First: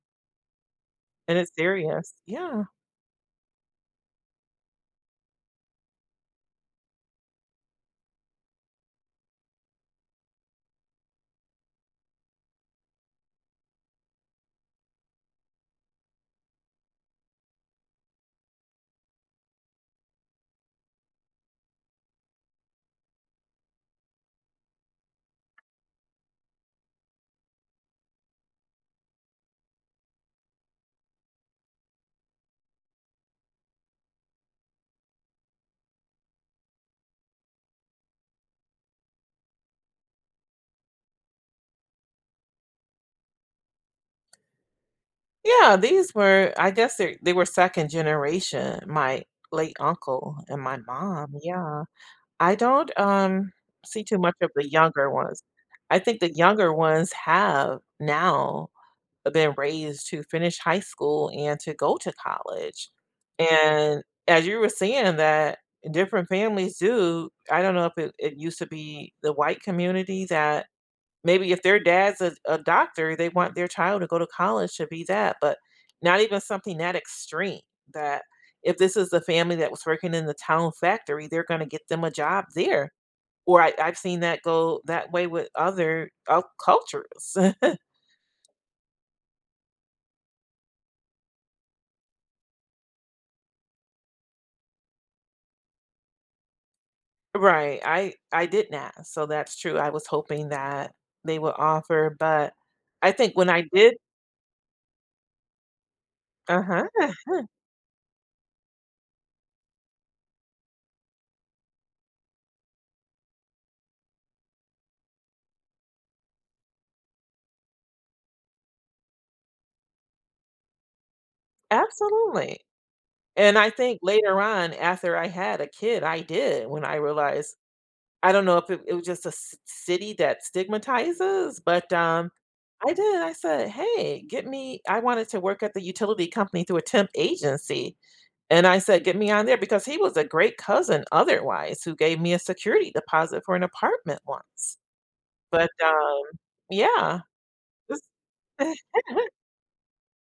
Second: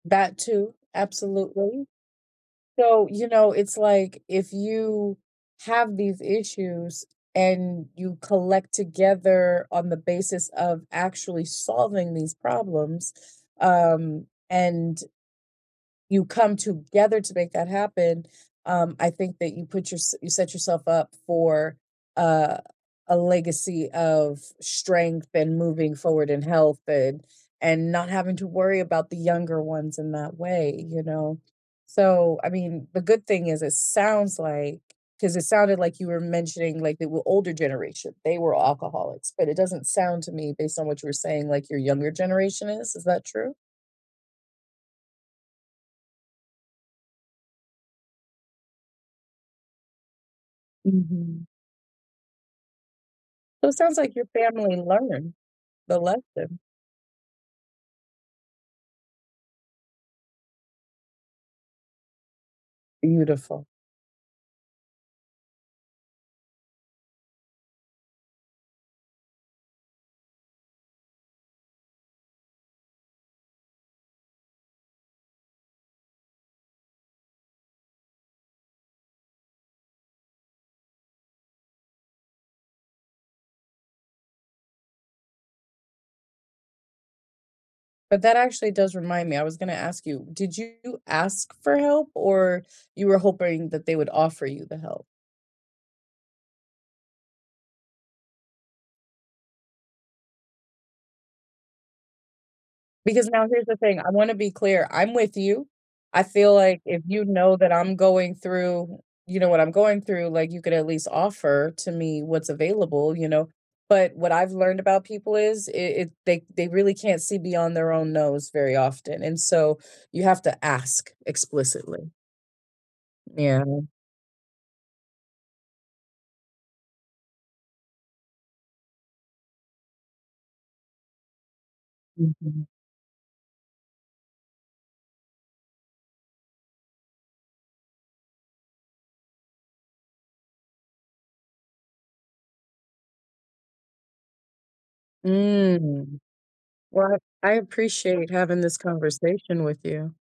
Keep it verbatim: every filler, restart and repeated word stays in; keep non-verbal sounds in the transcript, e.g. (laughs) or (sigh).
That too, And it's absolutely. serious Yeah. So, you know, it's like if you have these issues and you collect together on the basis of actually solving these problems, um, and you come together to make that happen, um, I think that you put yourse you set yourself up for, uh, a legacy of strength and moving forward in health and and not having to worry about the younger ones in that way, you know? So, I mean, the good thing is it sounds like 'cause it sounded like you were mentioning, like, they were older generation, they were alcoholics, but it doesn't sound to me based on what you were saying, like, your younger generation is, is that true? Yeah, these were I guess their they were second generation, my late uncle and my mom, Mhm. yeah. I don't, um, So, it sounds see like too your much of the family younger learned ones. the I think the lesson. younger ones have now been raised to finish high school and to go to college, Beautiful. and as you were saying that different families do I don't know if it it used to be the white community that maybe if their dad's a a doctor, they want their child to go to college to be that but not even something that extreme that if this is the family that was working in the town factory, they're gonna get them a job there, or I I've seen that go that way with other, uh, cultures. (chuckles) But that actually does remind me, I was gonna ask you. Did you ask for help or you were hoping that they would offer you the help? Right, I I didn't ask, so that's true, I was hoping that they would offer, but I Because think now when I here's the did thing, I wanna be clear, I'm with you. I feel like, Uh-huh. if you (chuckles) know that I'm going through, you know, what I'm going through, like, you could at least offer to me what's available, you know, but what I've learned about people is it it they they really can't see beyond their own nose very often, and so you have to ask explicitly. Absolutely, and Yeah. I think later on after I had a kid, I did when I realized I don't know if it it was just a c city that stigmatizes, but, um Mhm. I did, I said, "Hey, get me" I wanted to work at the utility company through a temp agency, and I said, "Get me on there." Because he was a great cousin otherwise who gave me a security deposit for an apartment once, but, Mm. um Well, Yeah, I I this appreciate having this (laughs) conversation with you.